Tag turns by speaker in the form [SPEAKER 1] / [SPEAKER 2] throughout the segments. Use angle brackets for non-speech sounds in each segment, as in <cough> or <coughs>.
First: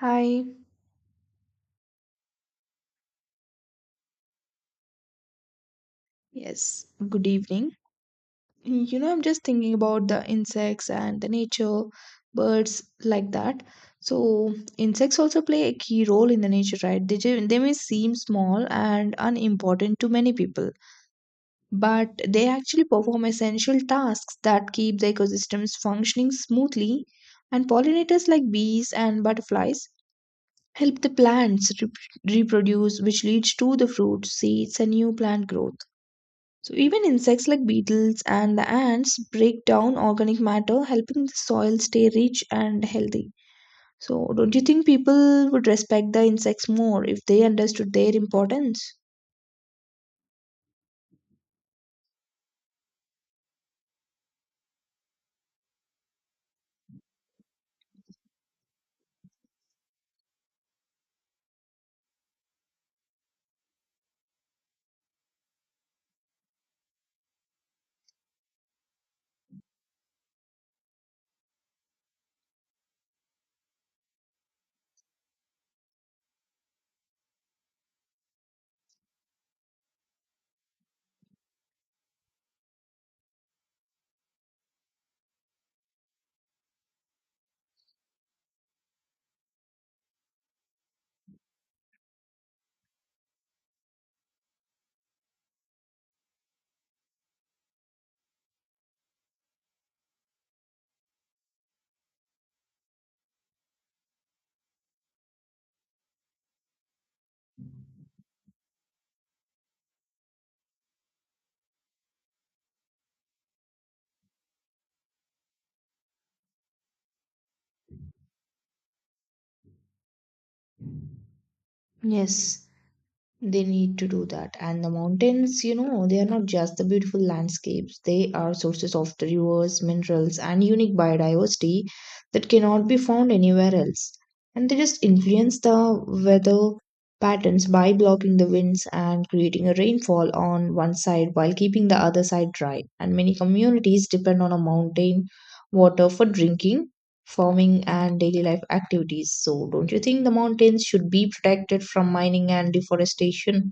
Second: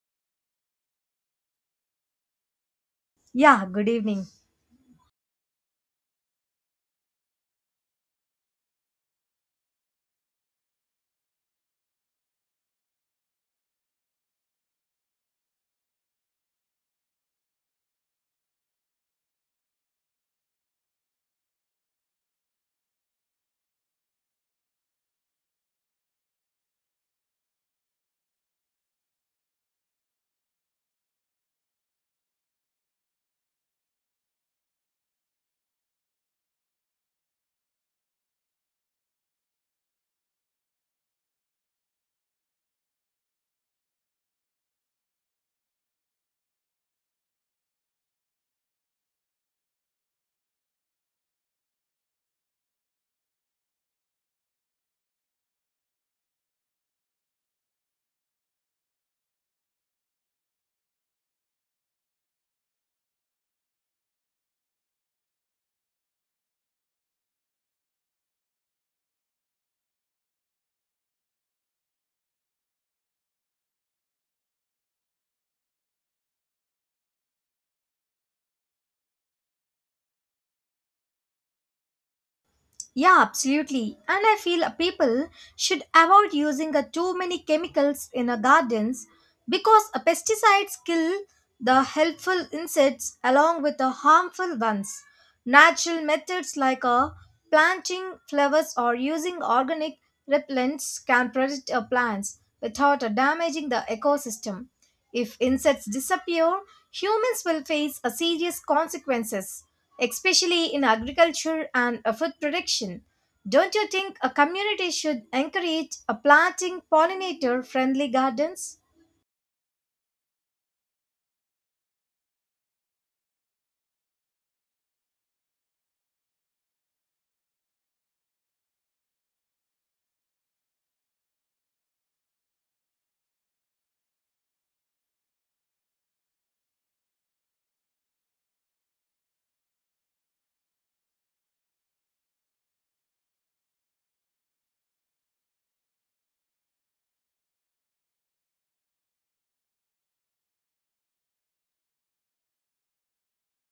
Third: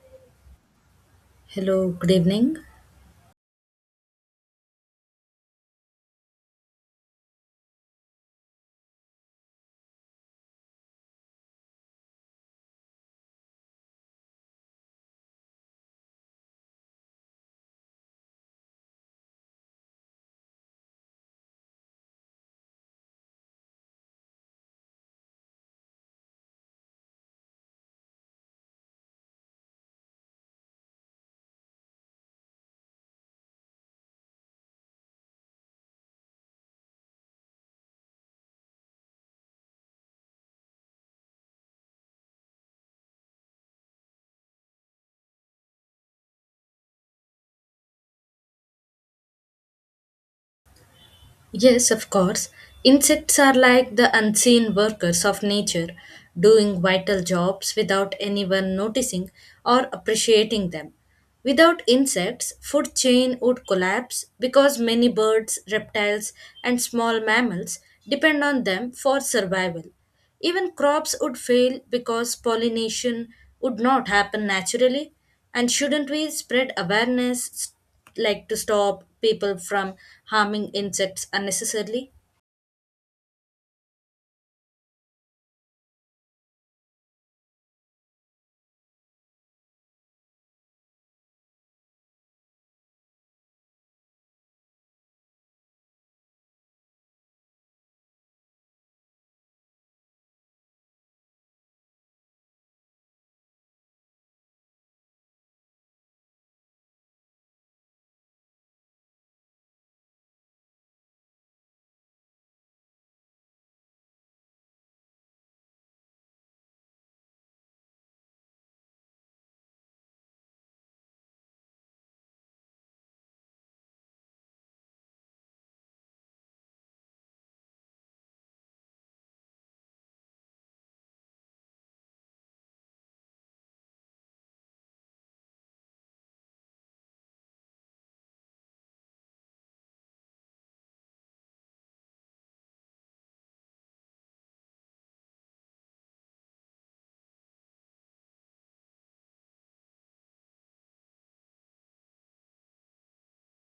[SPEAKER 1] Hi,
[SPEAKER 2] Hello, good evening.
[SPEAKER 3] Yeah, good evening.
[SPEAKER 1] yes, good evening. You know, I'm just thinking about the insects and the nature, birds like that. So, insects also play a key role in the nature, right? They may seem small and unimportant to many people, but they actually perform essential tasks that keep the ecosystems functioning smoothly. And pollinators like bees and butterflies help the plants reproduce, which leads to the fruits, seeds, and new plant growth. So even insects like beetles and the ants break down organic matter, helping the soil stay rich and healthy. So don't you think people would respect the insects more if they understood their importance?
[SPEAKER 2] Yes, of course. Insects are like the unseen workers of nature, doing vital jobs without anyone noticing or appreciating them. Without insects, food chain would collapse because many birds, reptiles, and small mammals depend on them for survival. Even crops would fail because pollination would not happen naturally. And shouldn't we spread awareness like to stop people from harming insects unnecessarily.
[SPEAKER 3] Yeah, absolutely. And I feel people should avoid using too many chemicals in gardens because pesticides kill the helpful insects along with the harmful ones. Natural methods like planting flowers or using organic repellents can protect plants without damaging the ecosystem. If insects disappear, humans will face a serious consequences especially in agriculture and food production. Don't you think a community should encourage a planting pollinator friendly gardens?
[SPEAKER 1] Yes, they need to do that. And the mountains, you know, they are not just the beautiful landscapes, they are sources of the rivers, minerals, and unique biodiversity that cannot be found anywhere else. And they just influence the weather patterns by blocking the winds and creating a rainfall on one side while keeping the other side dry. And many communities depend on a mountain water for drinking, farming and daily life activities. So, don't you think the mountains should be protected from mining and deforestation?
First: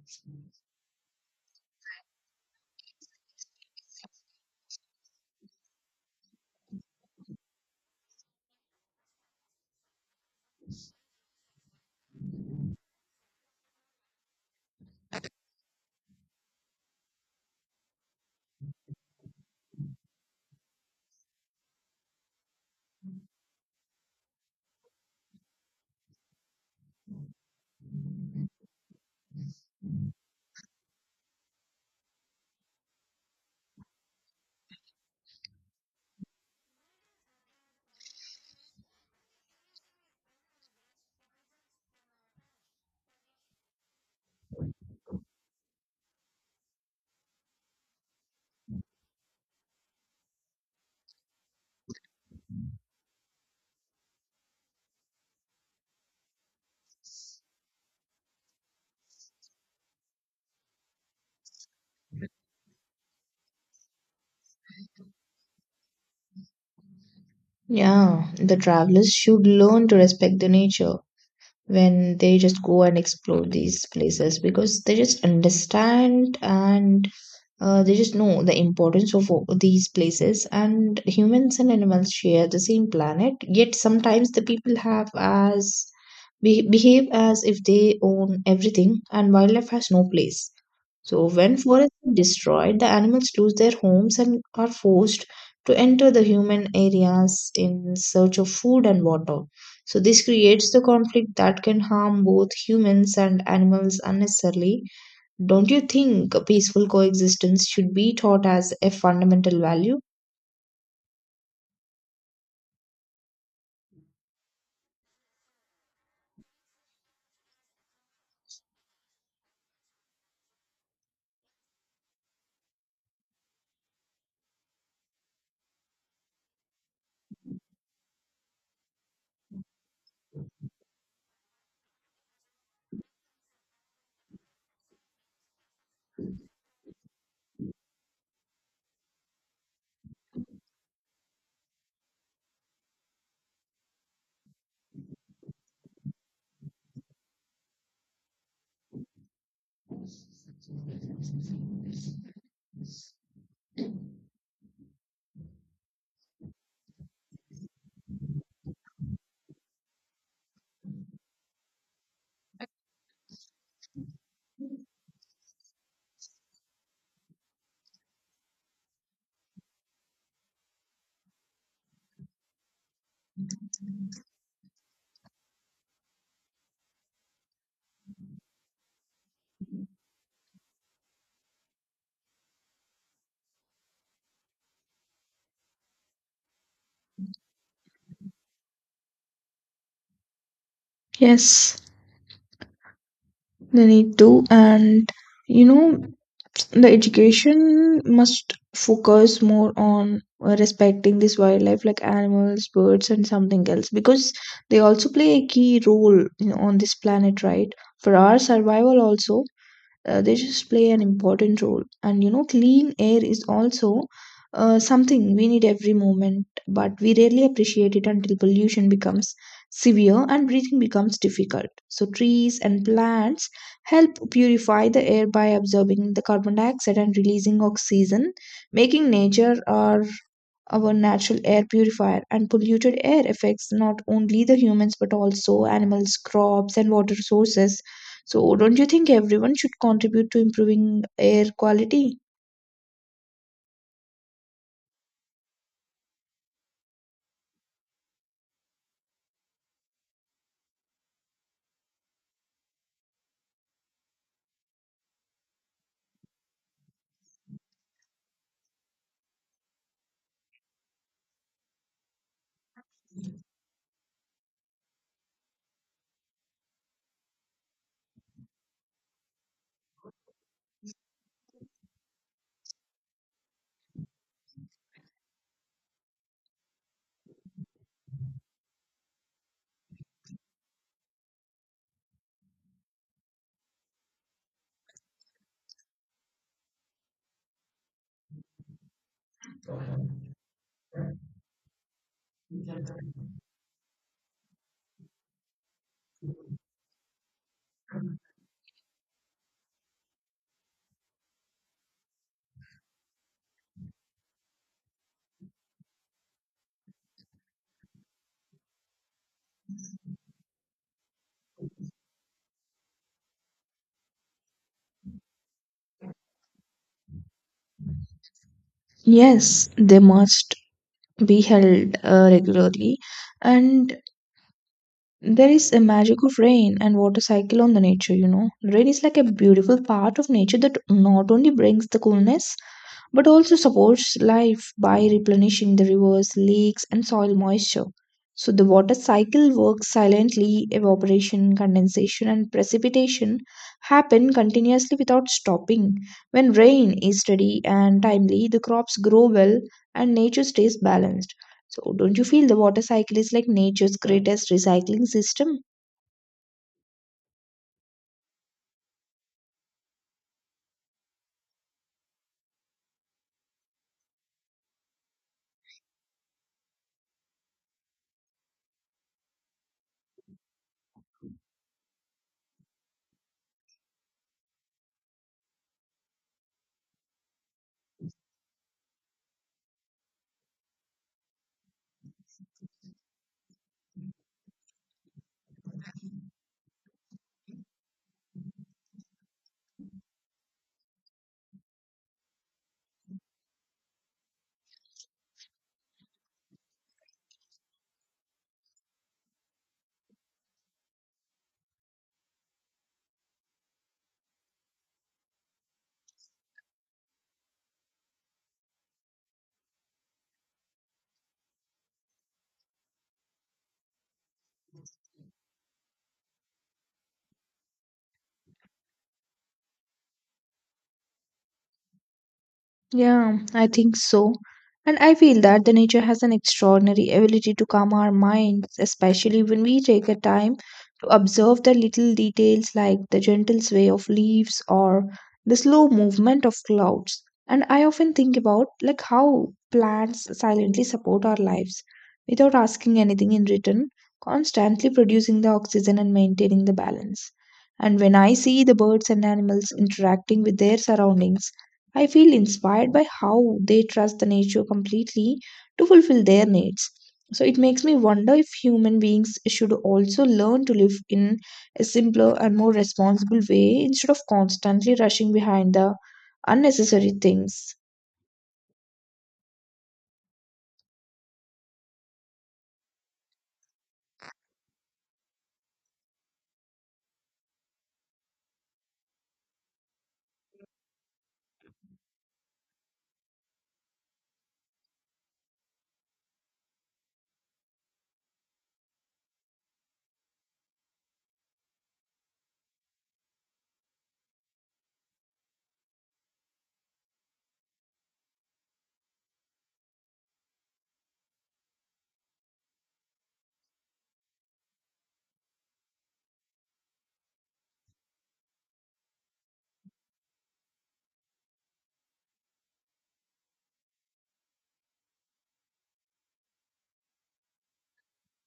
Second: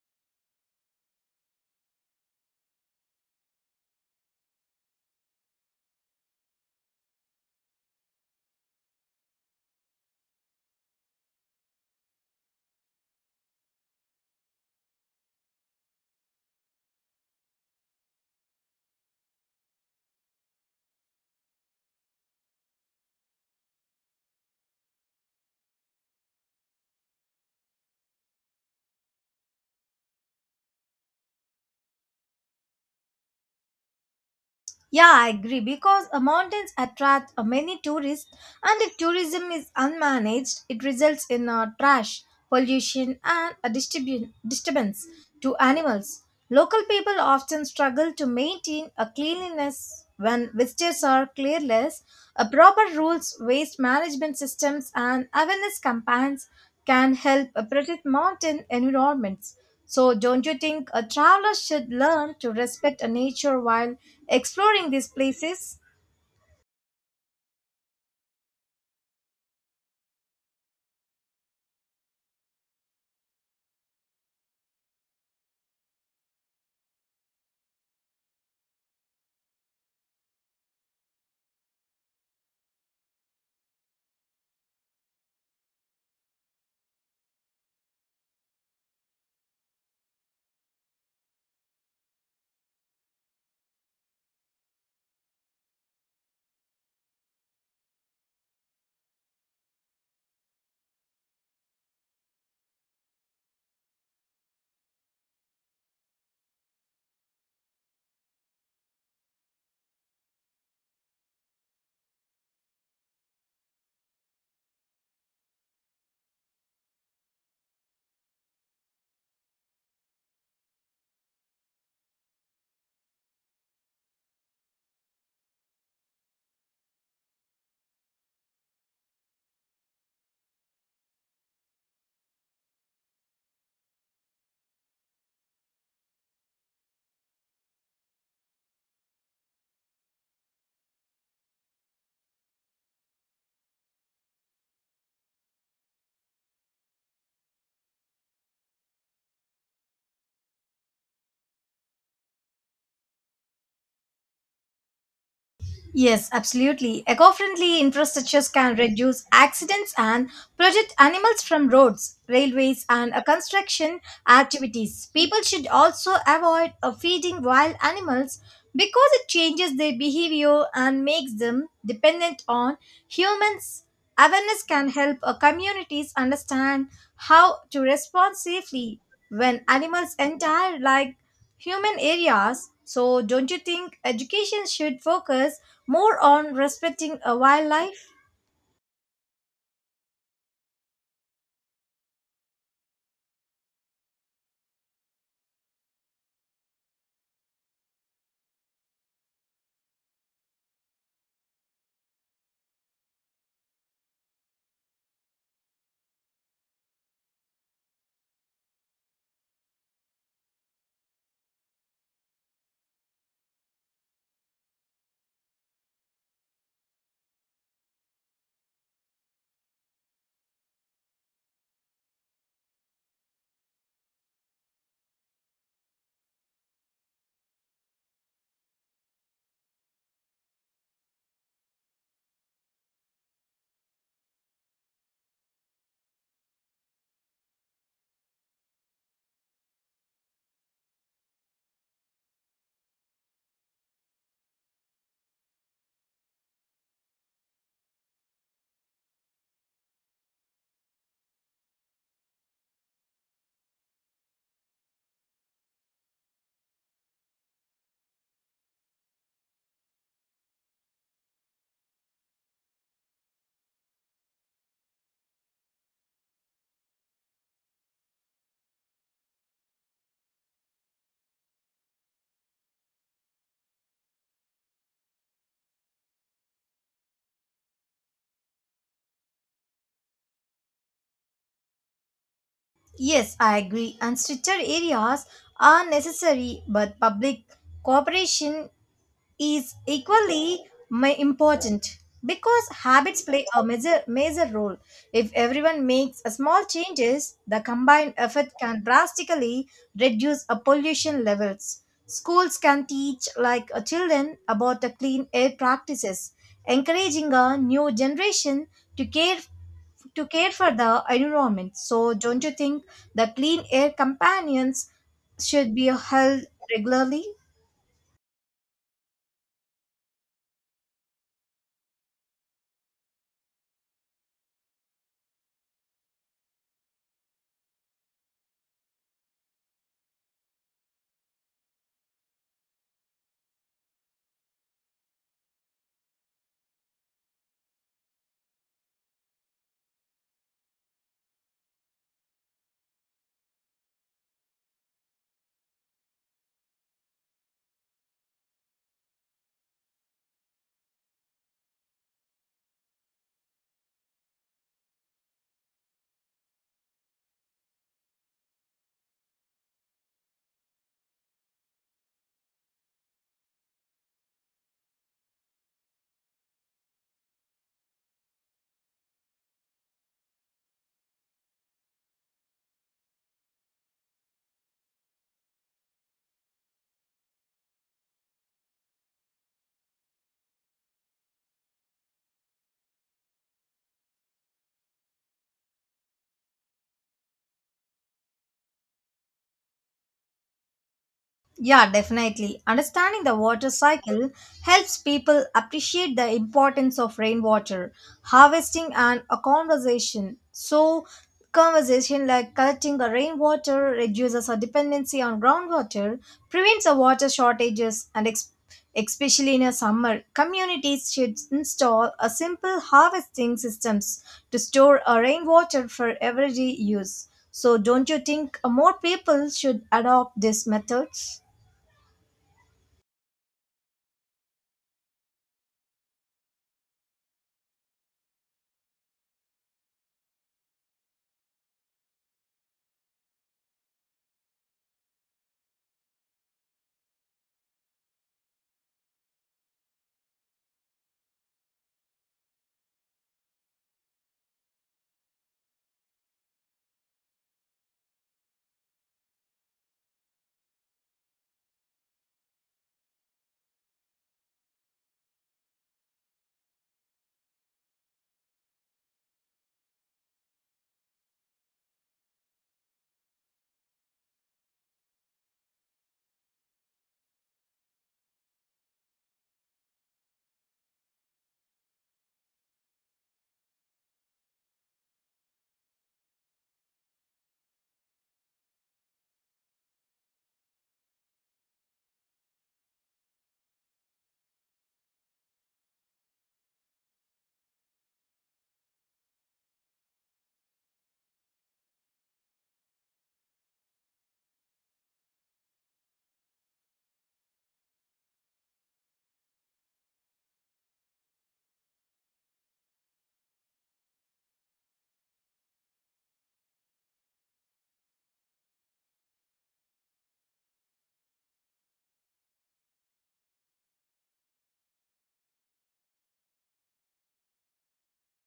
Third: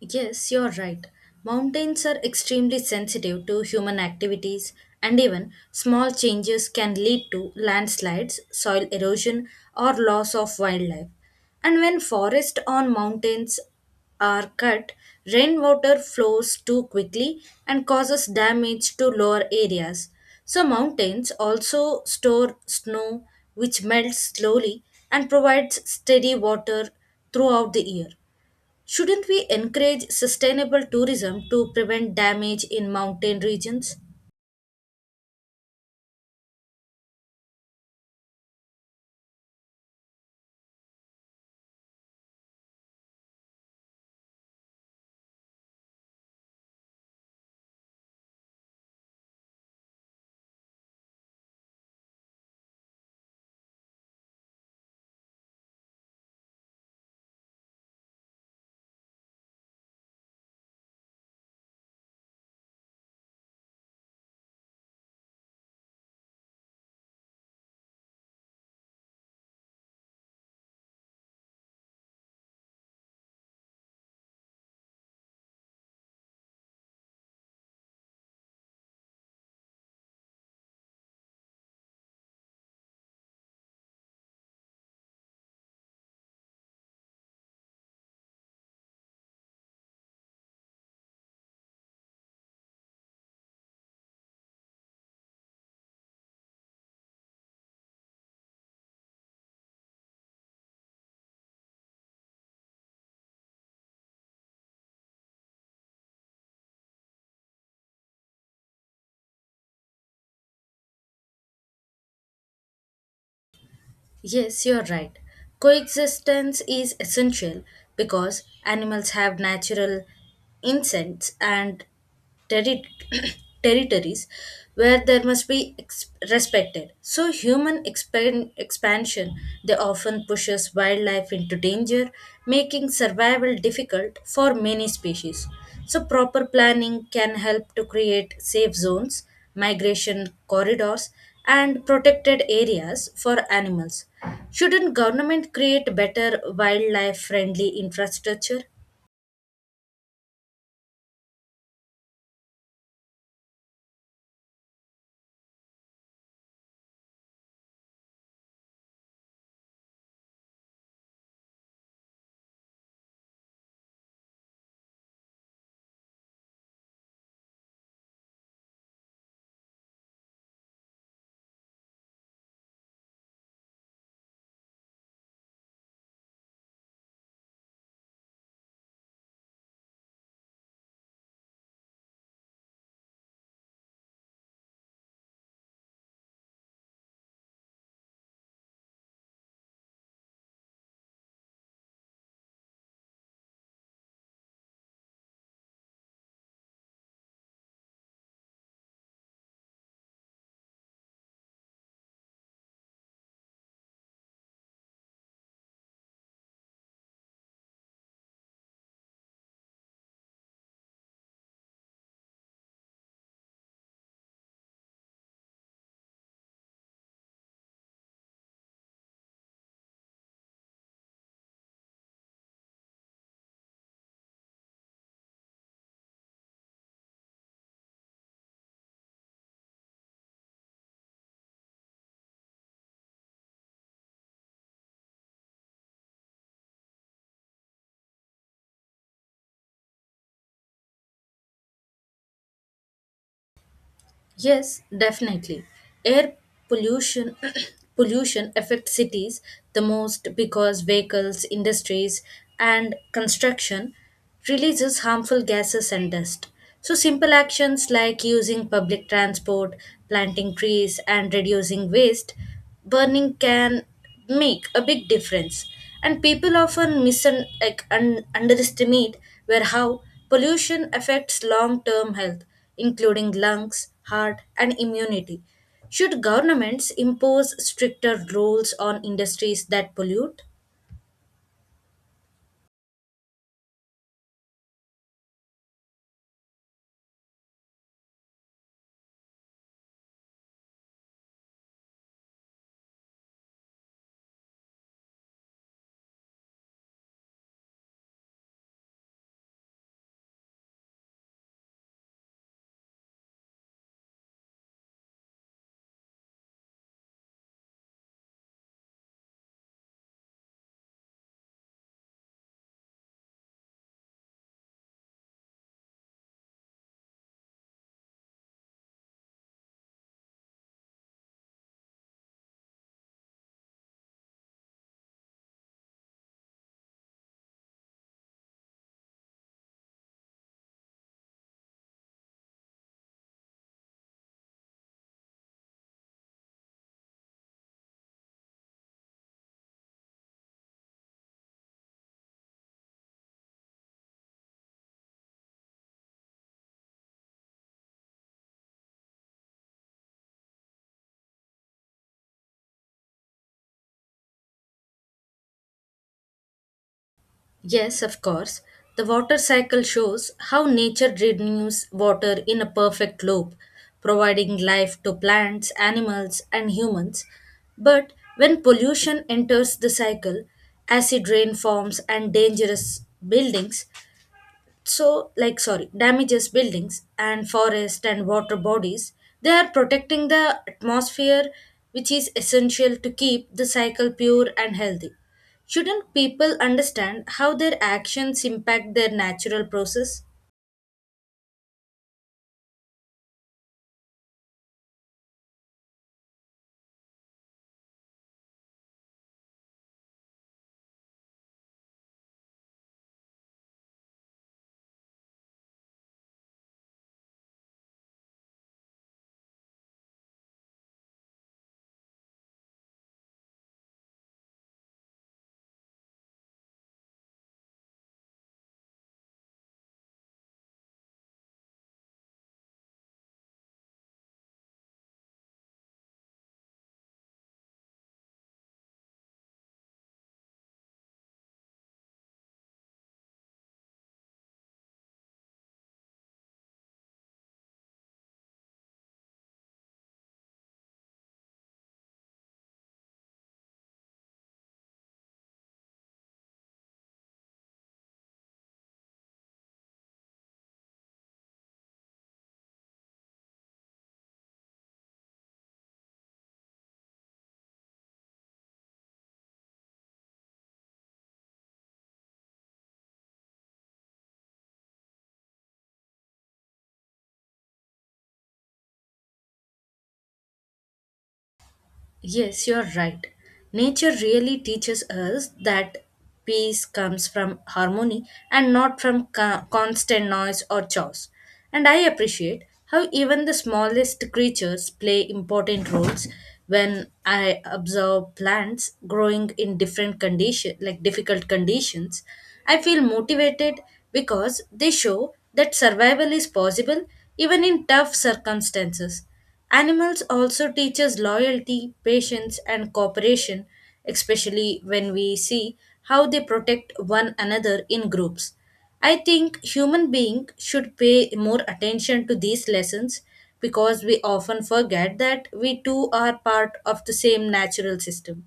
[SPEAKER 2] Yes, you're right. Mountains are extremely sensitive to human activities, and even small changes can lead to landslides, soil erosion, or loss of wildlife. And when forests on mountains are cut, rainwater flows too quickly and causes damage to lower areas. So, mountains also store snow, which melts slowly and provides steady water throughout the year. Shouldn't we encourage sustainable tourism to prevent damage in mountain regions?
[SPEAKER 3] Yeah, I agree because mountains attract many tourists, and if tourism is unmanaged, it results in trash, pollution, and a disturbance to animals. Local people often struggle to maintain a cleanliness when visitors are careless. A proper rules, waste management systems, and awareness campaigns can help protect mountain environments. So, don't you think a traveler should learn to respect nature while exploring these places?
[SPEAKER 1] Yeah, the travelers should learn to respect the nature when they just go and explore these places because they just understand and they just know the importance of these places, and humans and animals share the same planet, yet sometimes the people have as behave as if they own everything and wildlife has no place. So when forests are destroyed, the animals lose their homes and are forced to enter the human areas in search of food and water. So this creates the conflict that can harm both humans and animals unnecessarily. Don't you think peaceful coexistence should be taught as a fundamental value?
[SPEAKER 2] Yes, you're right. Coexistence is essential because animals have natural instincts and terri- <coughs> <clears throat> territories where there must be respected. So, human expansion they often pushes wildlife into danger, making survival difficult for many species. So, proper planning can help to create safe zones, migration corridors, and protected areas for animals. Shouldn't government create better wildlife friendly infrastructure?
[SPEAKER 3] Yes, absolutely. Eco friendly infrastructures can reduce accidents and protect animals from roads, railways, and construction activities. People should also avoid feeding wild animals because it changes their behavior and makes them dependent on humans. Awareness can help communities understand how to respond safely when animals enter, like human areas. So, don't you think education should focus more on respecting a wildlife?
[SPEAKER 1] Yes, they need to. And you know, the education must focus more on respecting this wildlife like animals, birds, and something else because they also play a key role, you know, on this planet, right? For our survival, also, they just play an important role. And you know, clean air is also something we need every moment, but we rarely appreciate it until pollution becomes severe and breathing becomes difficult. So trees and plants help purify the air by absorbing the carbon dioxide and releasing oxygen, making nature our natural air purifier. And polluted air affects not only the humans but also animals, crops, and water sources. So, don't you think everyone should contribute to improving air quality?
[SPEAKER 2] Yes, definitely. Air pollution <clears throat> pollution affects cities the most because vehicles, industries and construction releases harmful gases and dust. So simple actions like using public transport, planting trees and reducing waste burning can make a big difference, and people often like, underestimate where how pollution affects long-term health, including lungs, heart and immunity. Should governments impose stricter rules on industries that pollute?
[SPEAKER 3] Yes, I agree. And stricter areas are necessary, but public cooperation is equally important because habits play a major, major role. If everyone makes a small changes, the combined effort can drastically reduce a pollution levels. Schools can teach like children about the clean air practices, encouraging a new generation to care to care for the environment. So don't you think the clean air companions should be held regularly?
[SPEAKER 1] Yes, they must be held regularly. And there is a magic of rain and water cycle on the nature, you know. Rain is like a beautiful part of nature that not only brings the coolness but also supports life by replenishing the rivers, lakes, and soil moisture. So the water cycle works silently, evaporation, condensation, and precipitation happen continuously without stopping. When rain is steady and timely, the crops grow well and nature stays balanced. So don't you feel the water cycle is like nature's greatest recycling system?
[SPEAKER 2] Yes, of course. The water cycle shows how nature renews water in a perfect loop, providing life to plants, animals, and humans. But when pollution enters the cycle, acid rain forms and dangerous buildings, so like sorry damages buildings and forest and water bodies, they are protecting the atmosphere, which is essential to keep the cycle pure and healthy. Shouldn't people understand how their actions impact their natural process?
[SPEAKER 3] Yeah, definitely. Understanding the water cycle helps people appreciate the importance of rainwater, harvesting, and a conversation. So, conversation like collecting the rainwater reduces our dependency on groundwater, prevents the water shortages, and especially in a summer, communities should install a simple harvesting systems to store a rainwater for everyday use. So, don't you think more people should adopt these methods?
[SPEAKER 1] Yeah, I think so. And I feel that the nature has an extraordinary ability to calm our minds, especially when we take a time to observe the little details like the gentle sway of leaves or the slow movement of clouds. And I often think about like how plants silently support our lives without asking anything in return, constantly producing the oxygen and maintaining the balance. And when I see the birds and animals interacting with their surroundings, I feel inspired by how they trust the nature completely to fulfill their needs. So it makes me wonder if human beings should also learn to live in a simpler and more responsible way instead of constantly rushing behind the unnecessary things.
[SPEAKER 2] Yes, you're right. Nature really teaches us that peace comes from harmony and not from constant noise or chores. And I appreciate how even the smallest creatures play important roles. When I observe plants growing in different condition like difficult conditions, I feel motivated because they show that survival is possible even in tough circumstances. Animals also teach us loyalty, patience, and cooperation, especially when we see how they protect one another in groups. I think human beings should pay more attention to these lessons because we often forget that we too are part of the same natural system.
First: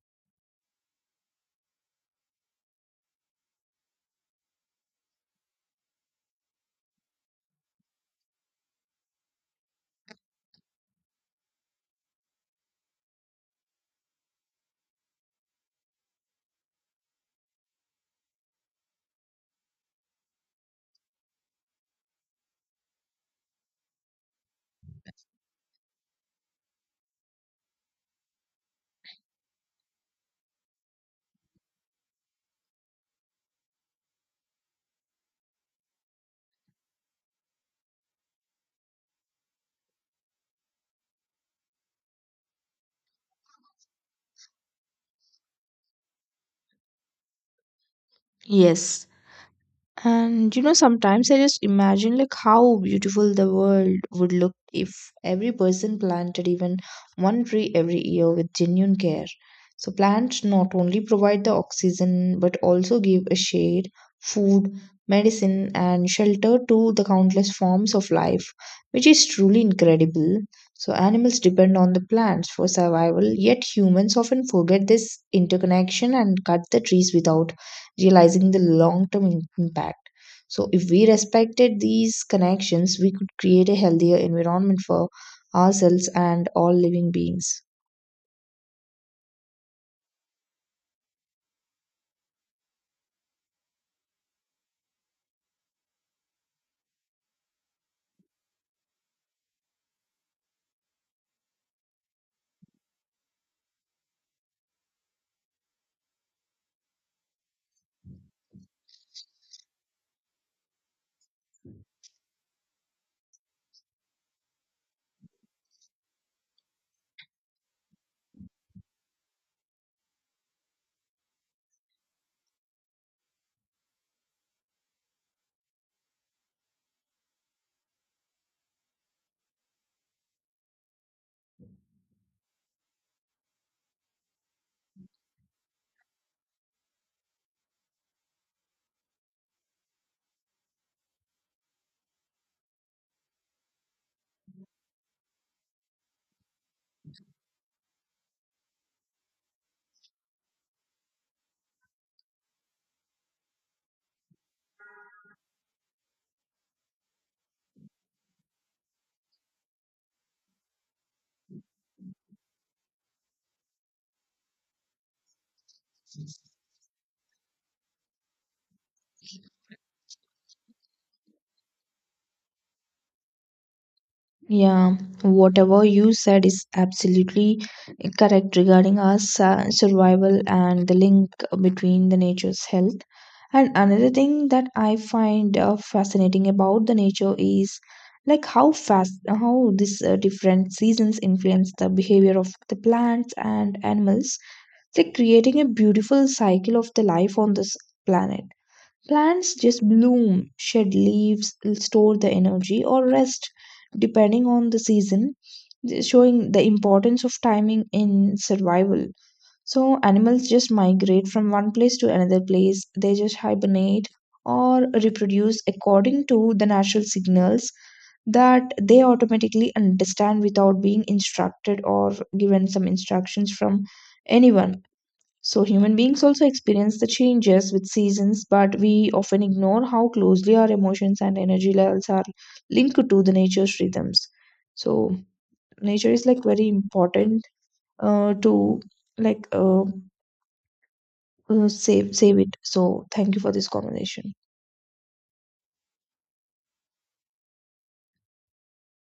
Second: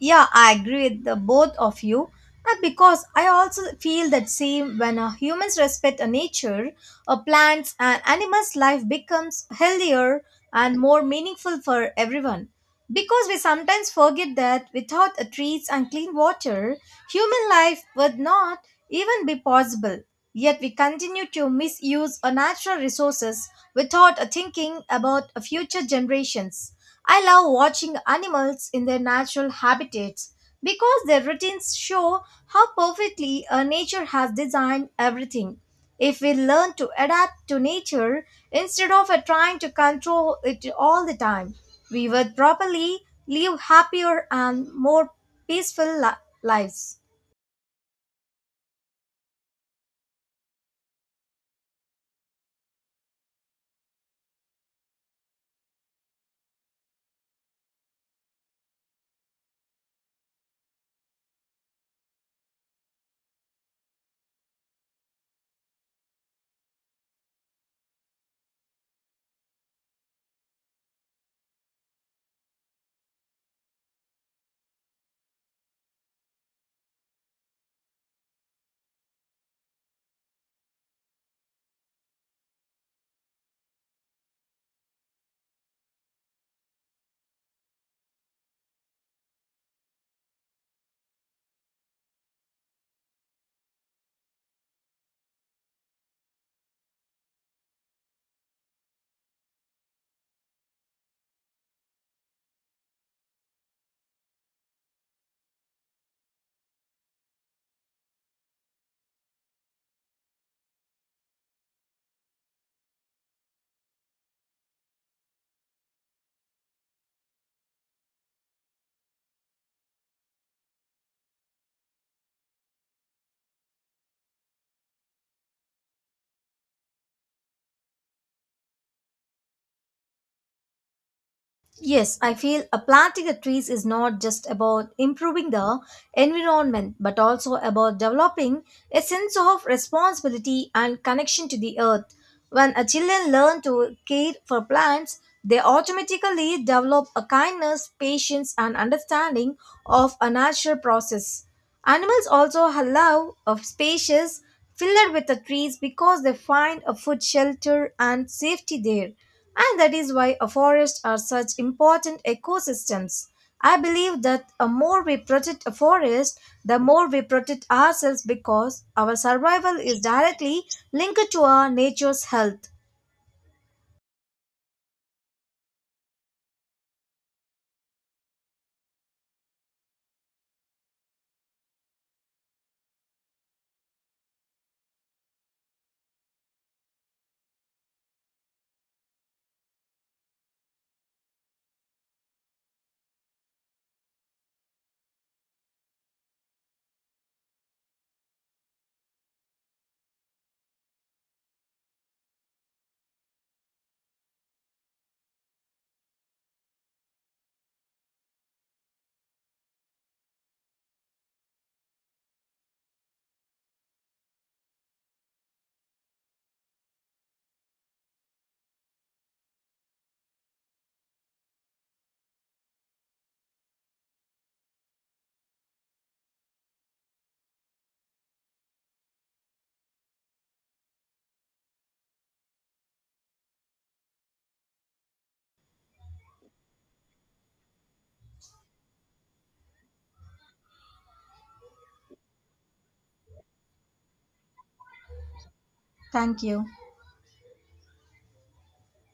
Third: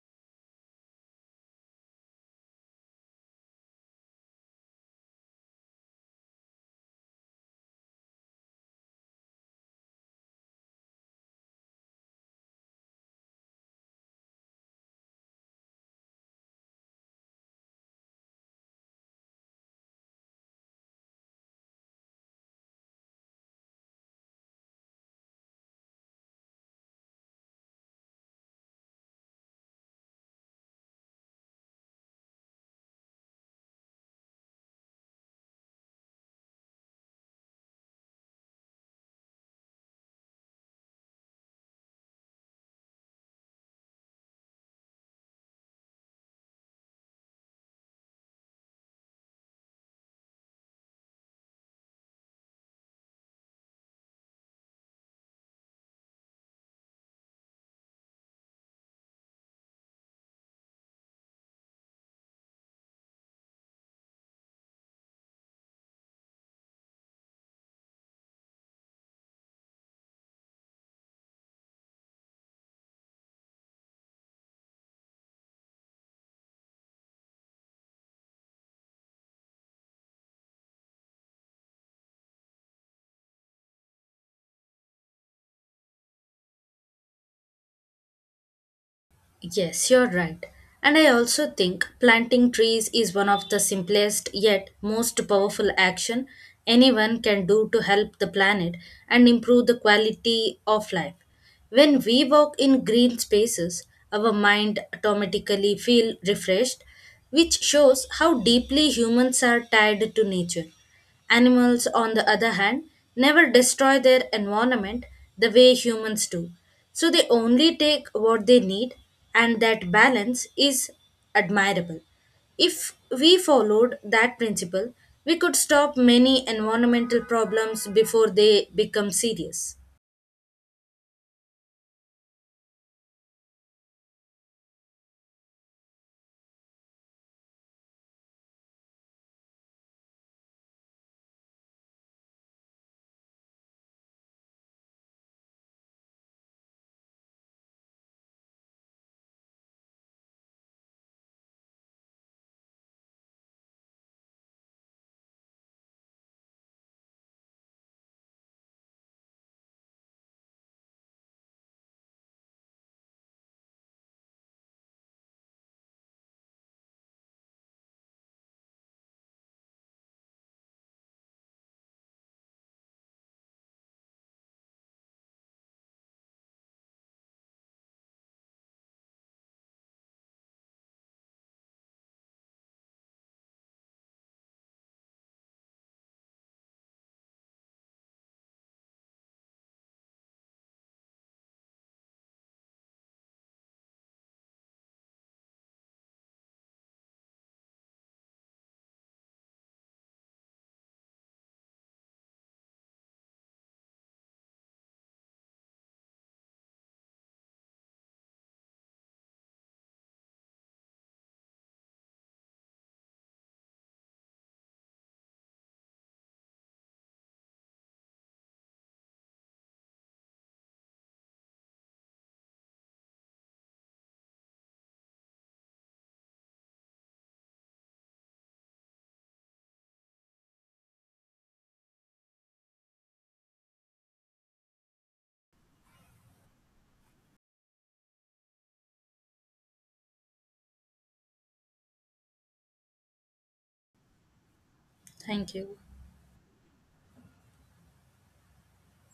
[SPEAKER 3] Yeah, I agree with the both of you. Because I also feel that same when humans respect a nature, a plants and animals' life becomes healthier and more meaningful for everyone. Because we sometimes forget that without a trees and clean water, human life would not even be possible. Yet we continue to misuse our natural resources without thinking about future generations. I love watching animals in their natural habitats because their routines show how perfectly nature has designed everything. If we learn to adapt to nature instead of trying to control it all the time, we would probably live happier and more peaceful lives.
[SPEAKER 1] Yes, and you know, sometimes I just imagine like how beautiful the world would look if every person planted even one tree every year with genuine care. So plants not only provide the oxygen but also give a shade, food, medicine and shelter to the countless forms of life, which is truly incredible. So animals depend on the plants for survival, yet humans often forget this interconnection and cut the trees without realizing the long term impact. So, if we respected these connections, we could create a healthier environment for ourselves and all living beings.
[SPEAKER 2] Yes, you're right. And I also think planting trees is one of the simplest yet most powerful action anyone can do to help the planet and improve the quality of life. When we walk in green spaces, our mind automatically feel refreshed, which shows how deeply humans are tied to nature. Animals, on the other hand, never destroy their environment the way humans do. So they only take what they need, and that balance is admirable. If we followed that principle, we could stop many environmental problems before they become serious.
[SPEAKER 3] Yes, I feel a planting a trees is not just about improving the environment but also about developing a sense of responsibility and connection to the earth. When a children learn to care for plants, they automatically develop a kindness, patience and understanding of a natural process. Animals also allow of spacious filled with the trees because they find a food shelter and safety there, and that is why a forests are such important ecosystems. I believe that the more we protect a forest, the more we protect ourselves because our survival is directly linked to our nature's health.
[SPEAKER 1] Yeah, whatever you said is absolutely correct regarding our survival and the link between the nature's health. And another thing that I find fascinating about the nature is like how fast how these different seasons influence the behavior of the plants and animals, they're creating a beautiful cycle of the life on this planet. Plants just bloom, shed leaves, store the energy, or rest depending on the season, showing the importance of timing in survival. So, animals just migrate from one place to another place, they just hibernate or reproduce according to the natural signals that they automatically understand without being instructed or given some instructions from anyone. So, human beings also experience the changes with seasons, but we often ignore how closely our emotions and energy levels are linked to the nature's rhythms. So, nature is like very important to like uh, save it. So, thank you for this conversation.
[SPEAKER 2] Thank you.
[SPEAKER 3] Thank you.